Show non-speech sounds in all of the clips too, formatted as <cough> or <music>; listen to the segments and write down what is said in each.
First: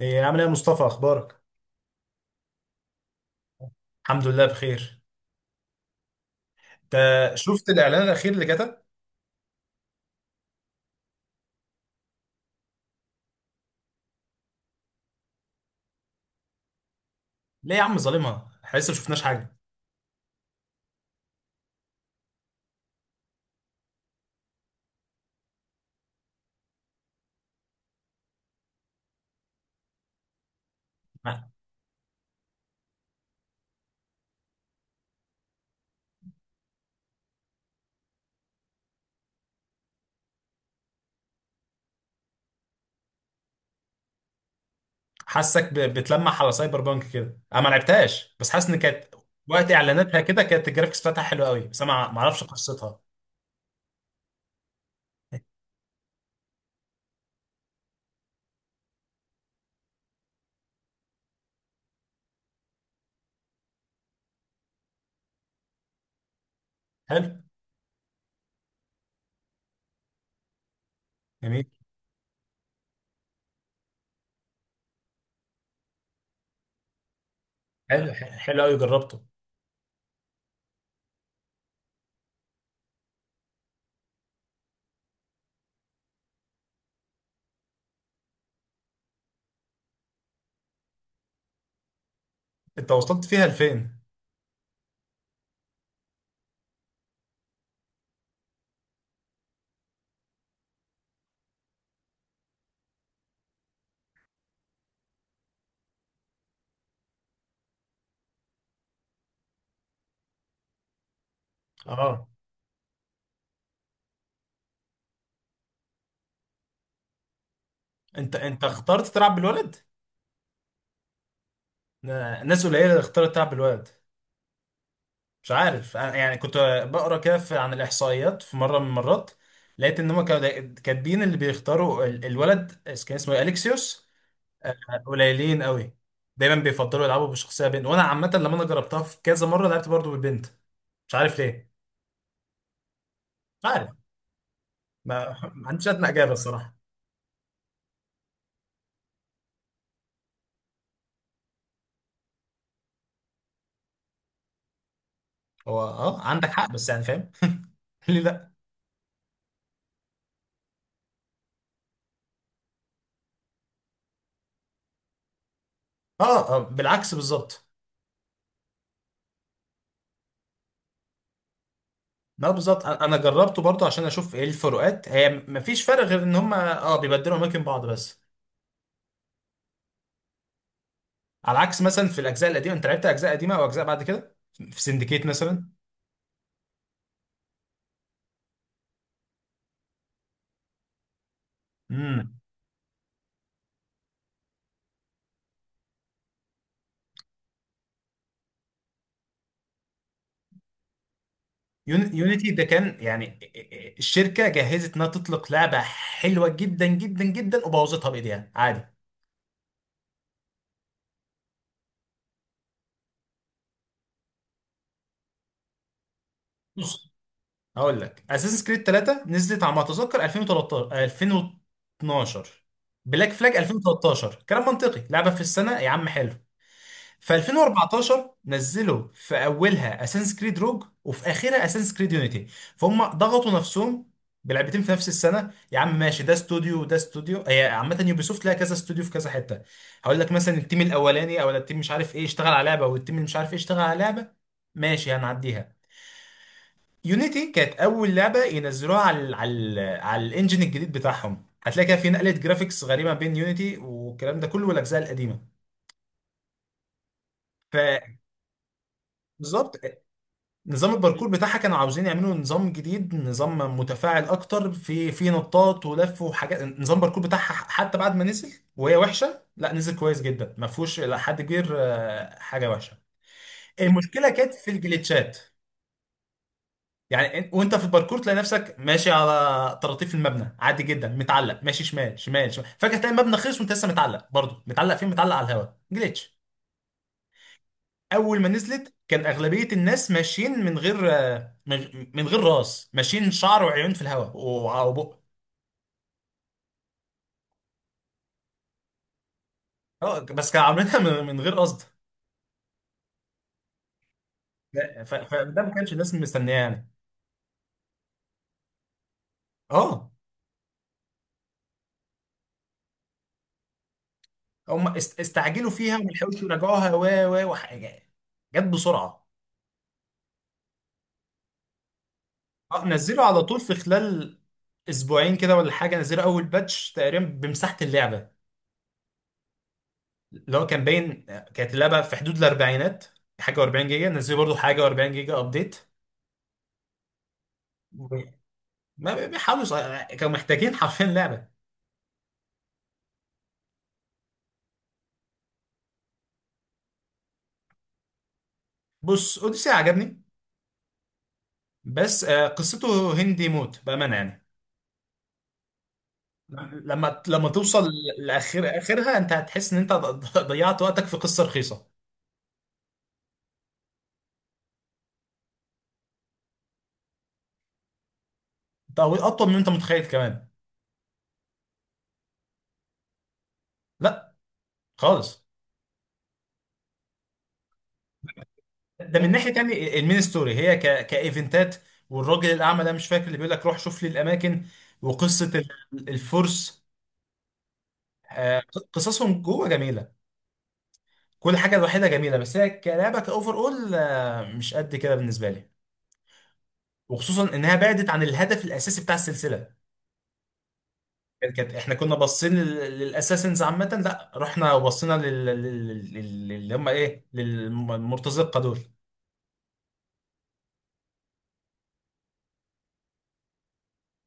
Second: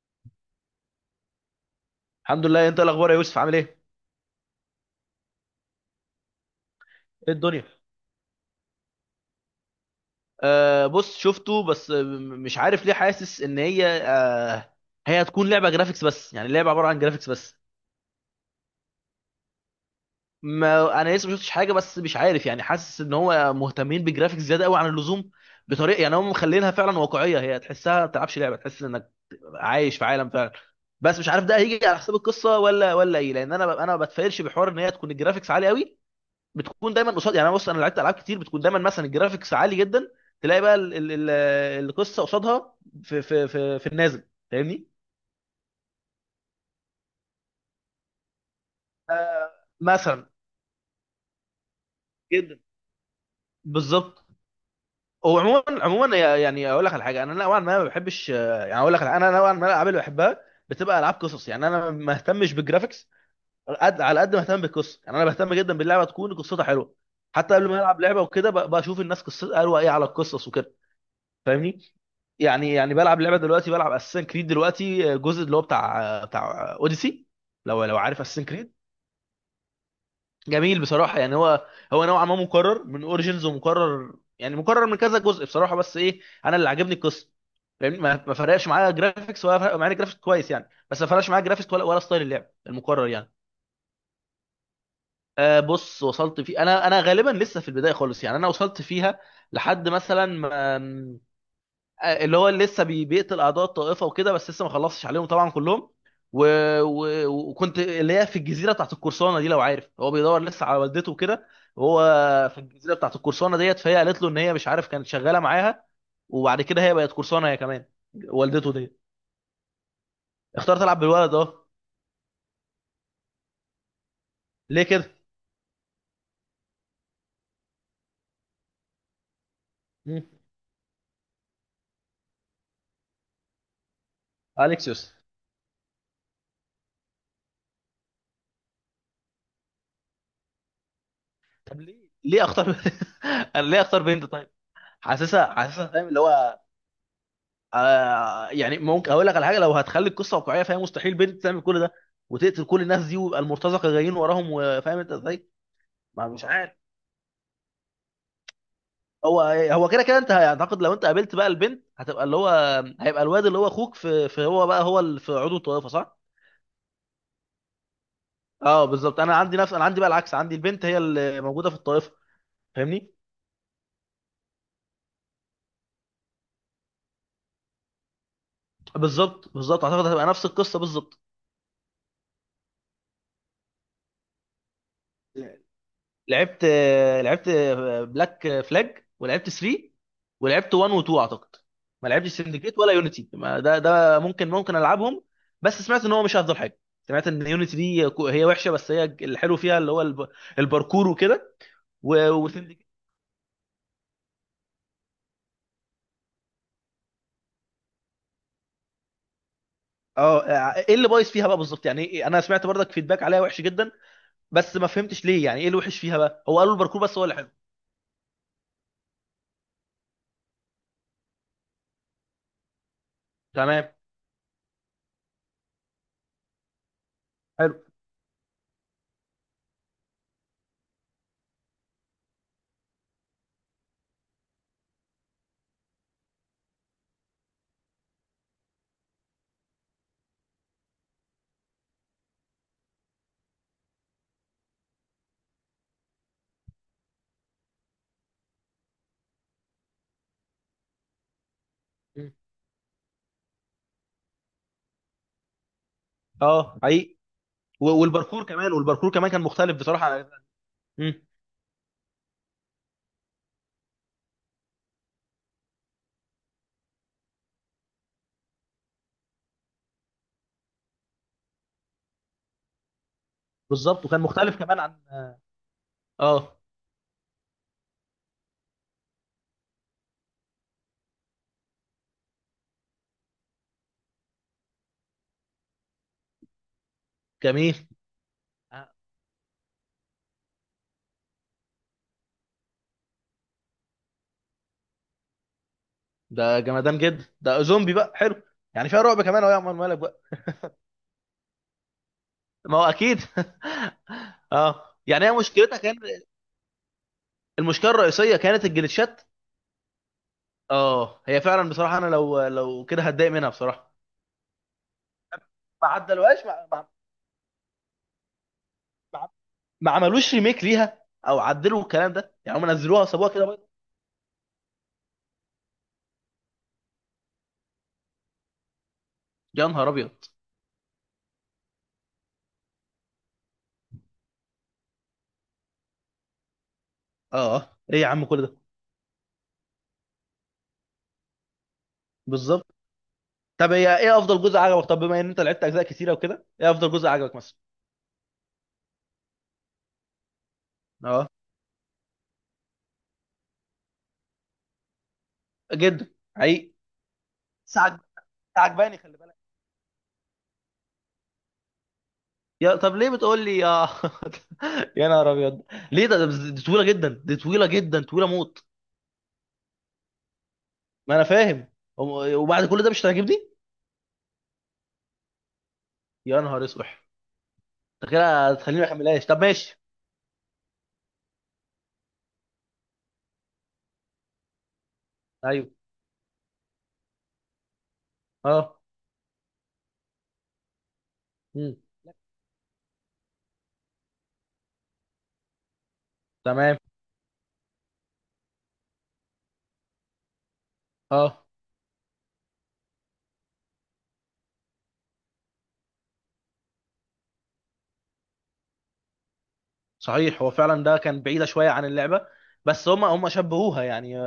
ايه، عامل ايه يا مصطفى؟ اخبارك؟ الحمد لله. انت إيه الاخبار يا يوسف؟ عامل ايه؟ الحمد لله بخير. انت؟ ايه الدنيا؟ شفت الاعلان الاخير اللي جت؟ آه بص شفته، بس مش عارف ليه حاسس ان هي هي هتكون لعبه جرافيكس بس، يعني لعبه عباره عن جرافيكس بس. ليه يا عم ظالمها، احنا لسه ما شفناش حاجه. ما انا لسه ما شفتش حاجه، بس مش عارف يعني، حاسس ان هو مهتمين بالجرافيكس زياده قوي عن اللزوم. بطريقه يعني هم مخلينها فعلا واقعيه، هي تحسها ما بتلعبش لعبه، تحس انك عايش في عالم فعلا. بس مش عارف ما- ده هيجي على حساب القصه ولا ايه، لان انا ما بتفائلش بحوار ان هي تكون الجرافيكس عالي قوي. بتكون دايما قصاد، يعني انا بص، انا لعبت العاب كتير بتكون دايما مثلا الجرافيكس عالي جدا، تلاقي بقى القصه قصادها في النازل. فاهمني؟ حاسك بتلمح على سايبر بانك كده، انا ما لعبتهاش بس حاسس ان كانت آه وقت اعلاناتها مثلا. كده كانت الجرافيكس بتاعتها حلوه قوي، بس انا ما اعرفش جدا. قصتها. بالظبط. هو عموما، عموما يعني اقول لك على حاجه، انا نوعا ما ما بحبش يعني اقول لك على- انا نوعا ما الالعاب اللي بحبها بتبقى العاب قصص. يعني انا ما اهتمش بالجرافيكس قد على قد ما اهتم بالقصه، يعني انا بهتم جدا باللعبه تكون قصتها حلوه. حلو. حتى قبل ما العب لعبه وكده بشوف الناس قصتها، قالوا ايه على القصص وكده. جميل. فاهمني؟ يعني يعني بلعب لعبه دلوقتي، بلعب اساسن كريد دلوقتي، الجزء اللي هو بتاع اوديسي. لو حلو عارف اساسن حلو كريد. قوي، جربته؟ جميل، بصراحه يعني هو، هو نوعا ما مكرر من اوريجينز، ومكرر يعني مكرر من كذا جزء بصراحه، بس ايه، انا اللي عاجبني القصه. فاهمني؟ ما فرقش معايا جرافيكس، ولا فرق معايا جرافيكس كويس يعني، بس ما فرقش معايا جرافيكس ولا ستايل اللعب انت المكرر وصلت يعني. فيها لفين؟ آه بص، وصلت في، انا غالبا لسه في البدايه خالص. يعني انا وصلت فيها لحد مثلا ما اللي هو اللي بيقتل اعداء الطائفه وكده، بس لسه ما خلصش عليهم طبعا كلهم. و... و... وكنت اللي هي في الجزيره بتاعت القرصانه دي، لو عارف، هو بيدور لسه على والدته وكده. وهو اه. في الجزيره بتاعت القرصانه ديت، فهي قالت له ان هي مش عارف، كانت شغاله معاها، وبعد كده هي بقت قرصانه هي كمان، انت والدته دي. اخترت تلعب بالولد؟ اختار تلعب بالولد، اه. ناس قليله اللي اختارت تلعب بالولد. ليه كده؟ مش عارف يعني كنت بقرا كده عن الاحصائيات في مره من المرات، لقيت ان مم. هم كانوا كاتبين اللي بيختاروا الولد، كان اسمه إيه؟ اليكسيوس. اليكسيوس. قليلين قوي. دايما بيفضلوا يلعبوا بشخصيه بنت، وانا عامه لما انا جربتها في كذا مره لعبت برضو بالبنت. مش عارف ليه. طب ليه؟ ليه اختار؟ <laughs> انا مش ليه عارف. اختار بنت طيب؟ ما, <laughs> حاسسها، ما حاسسها عنديش ادنى فاهم اللي اجابه هو. الصراحه. آه يعني ممكن اقول لك على حاجه، لو هتخلي القصه واقعيه، فهي مستحيل بنت تعمل كل ده وتقتل كل الناس دي ويبقى المرتزقه جايين وراهم، وفاهم انت ازاي؟ هو اه ما مش عندك عارف. حق، بس يعني فاهم. <laughs> ليه لا؟ هو هو كده كده. انت اعتقد لو انت قابلت بقى البنت، هتبقى اللي هو هيبقى الواد اللي هو اخوك في هو بقى، هو اللي في عضو الطائفه، صح؟ اه، آه، بالعكس بالظبط. اه بالظبط، انا عندي بقى العكس، عندي البنت هي اللي موجوده في الطائفه. لا بالظبط، انا فاهمني؟ أنا جربته برضو عشان اشوف ايه الفروقات، هي مفيش فرق غير ان هم اه بيبدلوا اماكن بعض بس. بالظبط بالظبط، اعتقد هتبقى نفس القصه بالظبط. على عكس مثلا في الاجزاء القديمه. انت لعبت اجزاء قديمه او اجزاء بعد كده؟ في سندكيت مثلا؟ لعبت، لعبت بلاك فلاج، ولعبت 3، ولعبت 1 و2 اعتقد. ما لعبتش امم. سندكيت ولا يونيتي، ما ده ممكن، ممكن العبهم، بس سمعت ان هو مش افضل حاجه. سمعت ان يونيتي دي هي وحشه، بس هي الحلو فيها اللي هو الباركور وكده، و- يونيتي ده وسندكيت. كان يعني الشركه جهزت انها تطلق لعبه حلوه جدا جدا جدا، وبوظتها بايديها عادي. اه آه، ايه اللي بايظ فيها بقى بالظبط، يعني إيه؟ انا سمعت برضك فيدباك عليها وحش جدا، بس ما فهمتش ليه يعني، ايه اللي وحش فيها بقى؟ هو قالوا الباركور بص، بس هو اللي حلو. هقول لك، اساسن كريد 3 نزلت على ما اتذكر 2013، 2012. بلاك فلاج تمام. 2013، كلام منطقي، لعبه في السنه يا عم، حلو. في حلو. 2014 نزلوا في اولها اساسنس كريد روج وفي اخرها اساسنس كريد يونيتي، فهم ضغطوا نفسهم. بلعبتين في نفس السنه يا عم؟ ماشي، ده استوديو وده استوديو، هي عامه يوبيسوفت لها كذا استوديو في كذا حته. هقول لك مثلا التيم الاولاني او التيم مش عارف ايه اشتغل على لعبه، والتيم اللي مش عارف ايه اشتغل على لعبه، ماشي، هنعديها. يونيتي كانت اول لعبه ينزلوها على ال على ال على الانجن الجديد بتاعهم، هتلاقي كده في نقله م. جرافيكس غريبه بين يونيتي والكلام ده كله والاجزاء القديمه. اه حقيقي. ف و- والباركور كمان، والباركور كمان كان مختلف بالظبط، بصراحه عن، نظام مم. الباركور بتاعها كانوا عاوزين يعملوا نظام جديد، نظام متفاعل اكتر في نطاط ولف وحاجات. نظام الباركور بتاعها حتى بعد ما نزل وهي وحشه، لا نزل كويس جدا، ما فيهوش الى حد كبير حاجه وحشه. بالظبط، وكان المشكله كانت مختلف في كمان عن. الجليتشات. اه. يعني وانت في الباركور تلاقي نفسك ماشي على طراطيف المبنى عادي جدا، متعلق ماشي شمال شمال شمال، فجاه تلاقي المبنى خلص وانت لسه متعلق، برضه متعلق فين؟ متعلق على الهواء. جليتش. جميل. اول ما آه، نزلت كان اغلبيه الناس ماشيين من غير راس، ماشيين شعر وعيون في الهواء وبق. ده جمدان جدا، ده زومبي بقى، حلو. يعني فيها رعب كمان، اهو يا عمر مالك اه بقى. بس كانوا عاملينها من غير قصد. ما هو اكيد <laughs> ف- اه يعني هي فده ما مشكلتها كانش كان، الناس مستنياه يعني. المشكله الرئيسيه كانت الجلitchات. اه، اه هي فعلا بصراحه، انا لو كده هتضايق منها بصراحه. هم استعجلوا ما فيها وما لحقوش عدلوهاش. يراجعوها و و وحاجه، جت بسرعه. ما, ما عملوش ريميك ليها او عدلوا الكلام ده، يعني هم اه، نزلوها نزلوا وسابوها على كده طول بيضة. في خلال اسبوعين كده ولا حاجه، نزلوا اول باتش تقريبا بمساحه اللعبه. يا نهار ابيض. اللي هو كان باين، كانت اللعبه في حدود الاربعينات، حاجه و40 جيجا، نزلوا برضو حاجه و40 جيجا ابديت. اه ايه يا عم كل ده. ما بي- بيحاولوا كانوا محتاجين حرفيا لعبه. بالظبط. طب هي ايه افضل جزء عجبك؟ طب بما ان انت لعبت اجزاء كتيره وكده، ايه افضل جزء عجبك مثلا؟ بص، اوديسي عجبني اه. بس قصته هندي موت بامانه يعني. جدا. حقيقي. لما بس توصل عج- بس لاخر عجباني، اخرها، خلي انت بالك. هتحس ان انت ضيعت وقتك في قصه رخيصه. يا طب ليه بتقول لي يا <laughs> يا نهار ابيض. ليه ده دي طويله جدا، دي طويله جدا، طويله موت. او اطول من انت متخيل كمان. ما انا فاهم. وم- وبعد كل ده مش هتعجبني؟ لا، خالص. يا نهار اسوح. انت كده هتخليني ما ده اكملهاش. من طب ناحيه ماشي. تاني، المين ستوري هي كايفنتات، والراجل الاعمى ده مش فاكر، اللي بيقول لك روح شوف لي الاماكن، وقصه ايوه. الفرس، آه، اه. قصصهم جوه جميله. كل حاجه، مم. الوحيده جميله، بس هي كلعبه كاوفر اول مش قد كده بالنسبه لي. تمام. وخصوصا انها بعدت عن الهدف الاساسي بتاع السلسله. اه. احنا كنا باصين للاساسنز عامه، لا، رحنا وبصينا اللي هم ايه، للمرتزقه دول. صحيح، هو فعلا ده كان بعيده شويه عن اللعبه. بس هم شبهوها يعني،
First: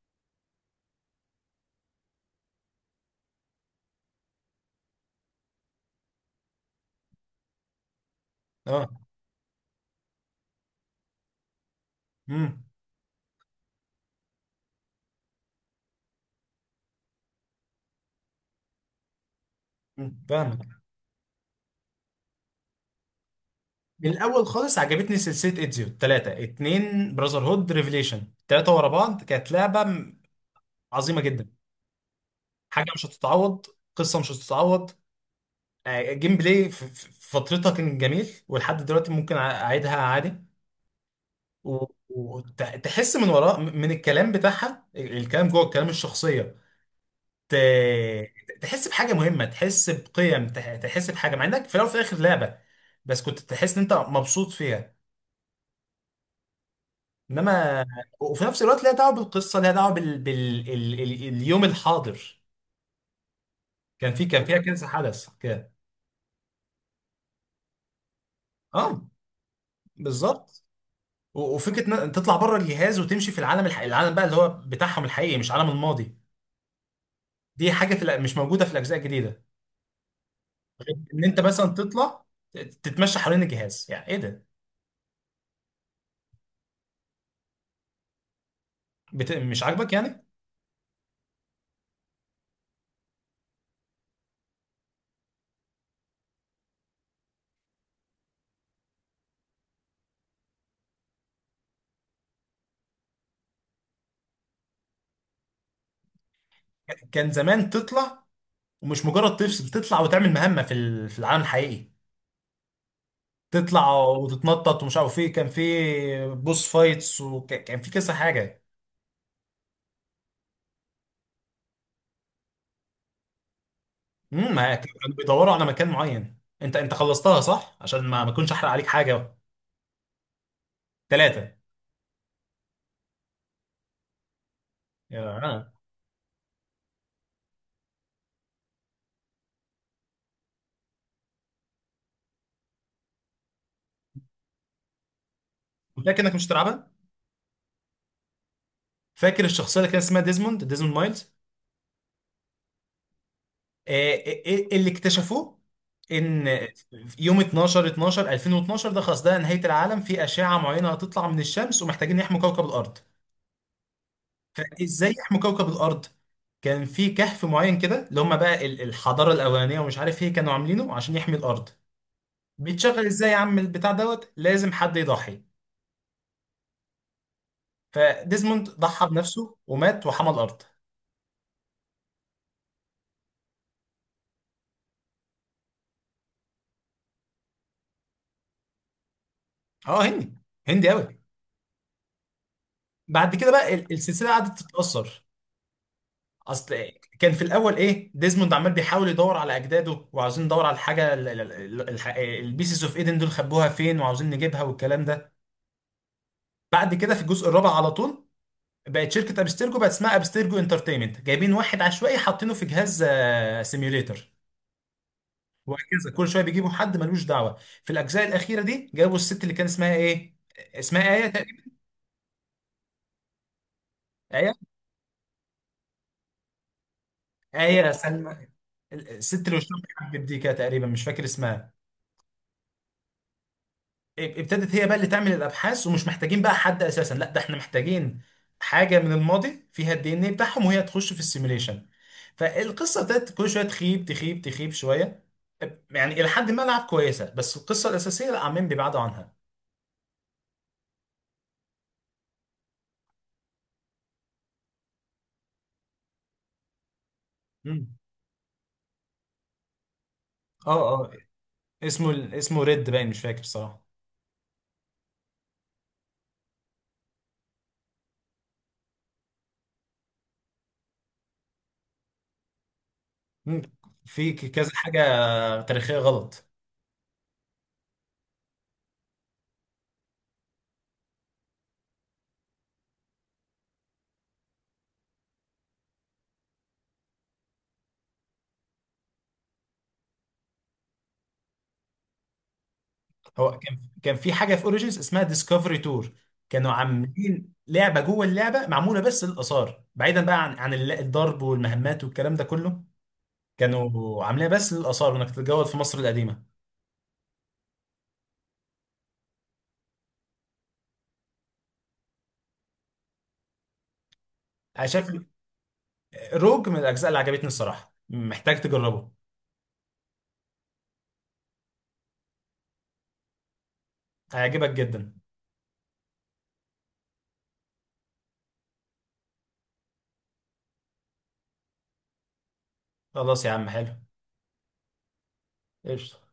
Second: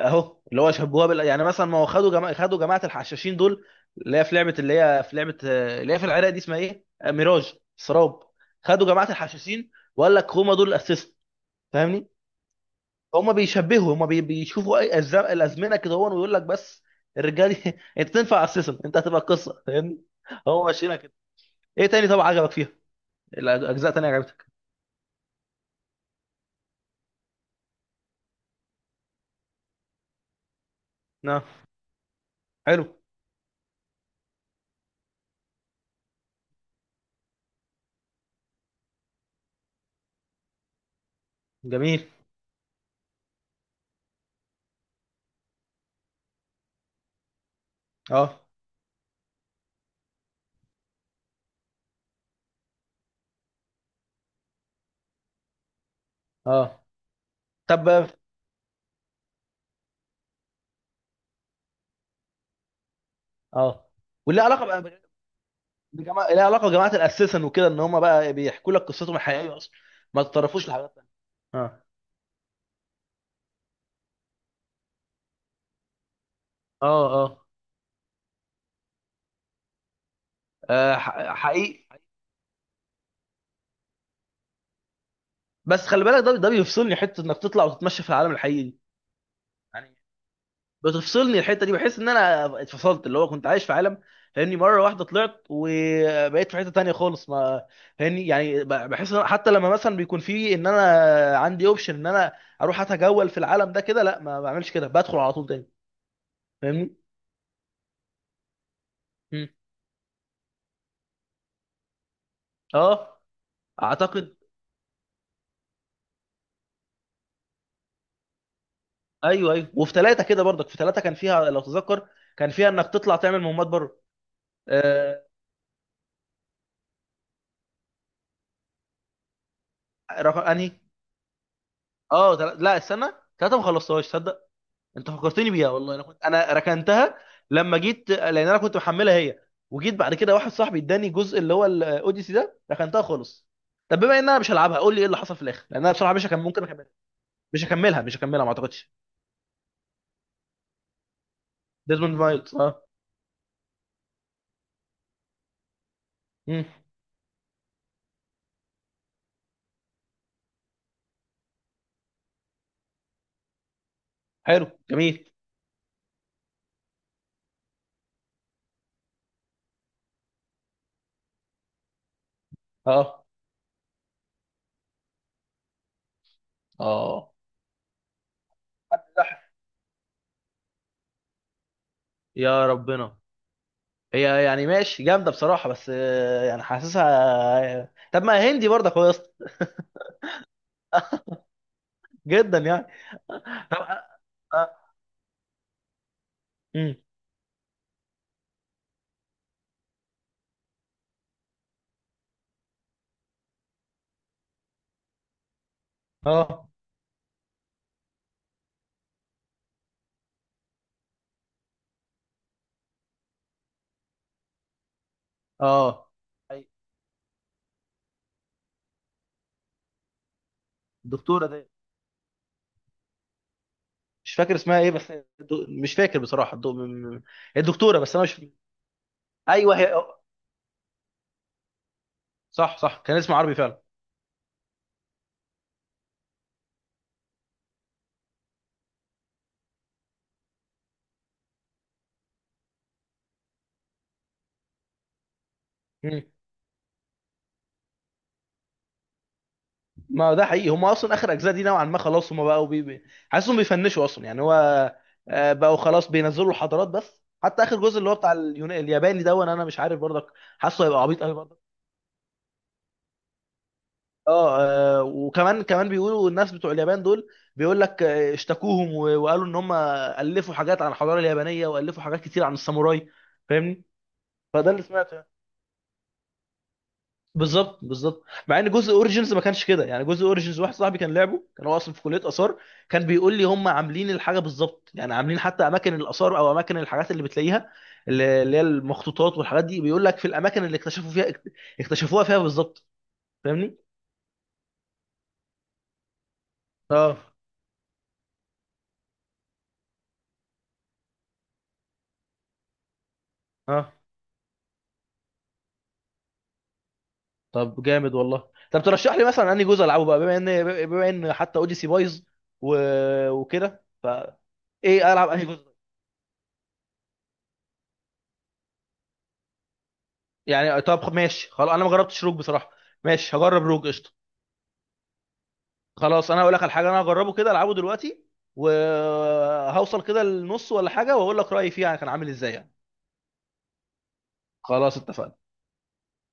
اهو اللي هو شبهوها يعني مثلا ما هو خدوا جماعه الحشاشين دول، اللي هي في لعبه، اللي هي في العراق دي، اسمها ايه؟ آه، ميراج سراب. خدوا اه. جماعه الحشاشين وقال لك هما دول الاسيست. فاهمني؟ امم. هما بيشبهوا، هما بيشوفوا الازمنه كده هو، ويقول لك بس الرجاله دي <laughs> انت تنفع اسيستنت، انت هتبقى قصه. فاهمني؟ أمم، هو فاهمك. ماشيينها كده. ايه تاني طبعا عجبك فيها؟ الاجزاء تانية من الاول عجبتك؟ خالص عجبتني سلسله ايدزيو، ثلاثه، اتنين، براذر هود، ريفليشن، ثلاثه ورا بعض كانت لعبه عظيمه نعم. جدا. حلو. حاجه مش هتتعوض. قصه مش هتتعوض. جيم بلاي في فترتها كان جميل، ولحد دلوقتي ممكن اعيدها عادي. جميل. وتحس من وراء، من الكلام بتاعها، الكلام جوه، الكلام الشخصيه، ت- اه. تحس بحاجه مهمه، تحس بقيم، تحس بحاجه مع انك في الاول وفي الاخر لعبه، بس كنت تحس ان انت مبسوط فيها. اه. انما. طب. وفي نفس الوقت ليها دعوه بالقصه، ليها دعوه اليوم الحاضر. اه. كان في وليه كان فيها علاقه بقى كذا حدث كده. بجماعة، ليها علاقة بجماعة الأساسن وكده، إن هم بقى بيحكوا لك اه، قصتهم الحقيقية أصلا، ما بالظبط. تتطرفوش لحاجات تانية. اه. وفكره ان تطلع بره الجهاز وتمشي في العالم، العالم بقى اللي هو بتاعهم الحقيقي، مش عالم الماضي. اه. اه. دي حاجه مش موجوده في الاجزاء الجديده. آه، ان انت مثلا حقيقي. تطلع تتمشى حوالين الجهاز، يعني ايه ده. بس خلي بالك، ده بيفصلني حتة إنك تطلع وتتمشى في العالم الحقيقي دي، مش عاجبك يعني. يعني. بتفصلني الحتة دي، بحس إن أنا اتفصلت، اللي هو كنت عايش في عالم، فاهمني؟ مرة واحدة طلعت وبقيت في حتة تانية خالص. ما فاهمني؟ يعني بحس إن حتى لما مثلا بيكون في إن أنا عندي أوبشن إن أنا أروح أتجول في العالم ده كده، لا ما بعملش كده، بدخل على طول تاني. فاهمني؟ كان زمان تطلع، ومش مجرد مم. تفصل، تطلع وتعمل مهمة في العالم الحقيقي، اه. تطلع اعتقد. وتتنطط، ومش عارف ايه، كان في بوس فايتس وكان في كذا حاجة. ايوه ايوه، وفي ثلاثه كده برضك، في ثلاثه كان فيها لو تتذكر، كان فيها انك تطلع تعمل مهمات بره. ما كانوا آه. بيدوروا على مكان معين. انت خلصتها صح؟ عشان ما اكونش احرق عليك حاجة. رقم انهي؟ ثلاثة. اه تل...، لا استنى، ثلاثه ما خلصتهاش صدق. انت يا فكرتني بيها آه. والله، انا كنت، انا ركنتها لما جيت، لان انا كنت محملها هي، وجيت بعد كده واحد صاحبي اداني جزء اللي هو الاوديسي ده، ركنتها خالص. طب بما ان انا مش هلعبها، قول لي ايه اللي حصل في الاخر، لان انا بصراحه فاكر مش انك هكمل، مش ممكن اكملها. هتلعبها. مش هكملها، ما اعتقدش. فاكر الشخصية اللي كان اسمها ديزموند مايلز. ديزموند مايلز، اه. آه، آه، اللي اكتشفوه ان مم. يوم 12 12 2012، ده خلاص، ده نهاية العالم، في أشعة معينة هتطلع من الشمس ومحتاجين يحموا كوكب الأرض. حلو. فازاي جميل. يحموا كوكب الأرض؟ كان في كهف معين كده، اللي هم بقى الحضارة الأولانية، ومش عارف ايه كانوا عاملينه عشان يحمي الأرض. بيتشغل اه. ازاي يا عم البتاع دوت؟ لازم حد يضحي. اه. فديزموند ضحى بنفسه ومات وحمى الأرض. يا ربنا. هي يعني ماشي جامده بصراحه، بس آه، يعني حاسسها آه، طب ما هندي برضه كويس. اه، هندي. هندي قوي. جدا يعني. بعد كده بقى طب. اه. السلسلة قعدت اه. تتأثر. اصل مم. كان في الاول ايه، ديزموند عمال بيحاول يدور على اجداده وعاوزين ندور على الحاجه، البيسز اوف ايدن دول خبوها فين وعاوزين نجيبها والكلام ده. اه. بعد كده في الجزء الرابع على طول بقت شركه ابسترجو، بقت اسمها ابسترجو انترتينمنت، جايبين واحد عشوائي حاطينه في جهاز سيميوليتر. وهكذا آه. كل شويه أي-. بيجيبوا حد ملوش دعوه. في الاجزاء الاخيره دي جابوا الست اللي كان اسمها ايه، اسمها ايه الدكتوره دي، تقريبا، مش ايه فاكر اسمها ايه بس. مش فاكر بصراحه. م- ايه الدكتوره، بس انا مش. سلمى، الست اللي وشها ايوه هي. محبب دي كده تقريبا، مش فاكر اسمها. صح صح، كان اسمها عربي فعلا. ابتدت هي بقى اللي تعمل الابحاث، ومش محتاجين بقى حد اساسا، لا ده احنا محتاجين حاجه من الماضي فيها الدي ان ايه بتاعهم وهي تخش في السيميوليشن. فالقصه ابتدت كل شويه تخيب، تخيب، تخيب شويه. يعني مم. الى حد ما لعب كويسه، بس القصه الاساسيه لا، عمالين بيبعدوا عنها. ما هو ده حقيقي، هم اصلا اخر اجزاء دي نوعا ما خلاص، هم بقوا حاسسهم بيفنشوا اصلا، يعني هو آه، بقوا خلاص بينزلوا حضارات بس. حتى اخر مم. جزء اللي هو بتاع اليونان الياباني ده، وانا مش عارف برضك، اه حاسه هيبقى اه عبيط قوي. اسمه ريد باين، مش فاكر بصراحه. اه. آه، وكمان بيقولوا الناس بتوع اليابان دول، بيقول لك آه، اشتكوهم و- وقالوا ان هم الفوا حاجات عن الحضاره اليابانيه، والفوا حاجات كتير عن الساموراي. مم. فاهمني؟ في كذا فده اللي حاجه سمعته يعني. تاريخيه غلط. بالظبط بالظبط، مع ان جزء اوريجينز ما كانش كده. يعني جزء اوريجينز واحد صاحبي كان لعبه، كان هو اصلا في كليه اثار، كان بيقول لي هم عاملين الحاجه بالظبط يعني، عاملين حتى اماكن الاثار او اماكن الحاجات اللي بتلاقيها، اللي هي المخطوطات والحاجات دي، بيقول لك في الاماكن اللي اكتشفوا فيها، اكتشفوها فيها بالظبط. هو فاهمني؟ كان في حاجه في اوريجينز اسمها ديسكفري تور. كانوا اه. عاملين لعبه جوه اللعبه، معموله بس للاثار بعيدا بقى عن الضرب والمهمات والكلام ده كله. اه. كانوا عاملينها بس للاثار، وانك تتجول في مصر القديمه. طب جامد والله. طب ترشح لي مثلا انهي جزء العبه بقى، بما ان، حتى اوديسي بايظ و... وكده، انا شايف فايه، العب انهي جزء؟ روج من الاجزاء اللي عجبتني الصراحه، محتاج تجربه. يعني طب ماشي خلاص، انا ما جربتش روج بصراحه. ماشي، هجرب روج، قشطه. هيعجبك جدا. خلاص، انا هقول لك على حاجه، انا هجربه كده، العبه دلوقتي، وهوصل كده للنص ولا حاجه واقول لك رايي فيه، يعني كان عامل ازاي يعني. خلاص يا عم، حلو. خلاص اتفقنا. قشطه.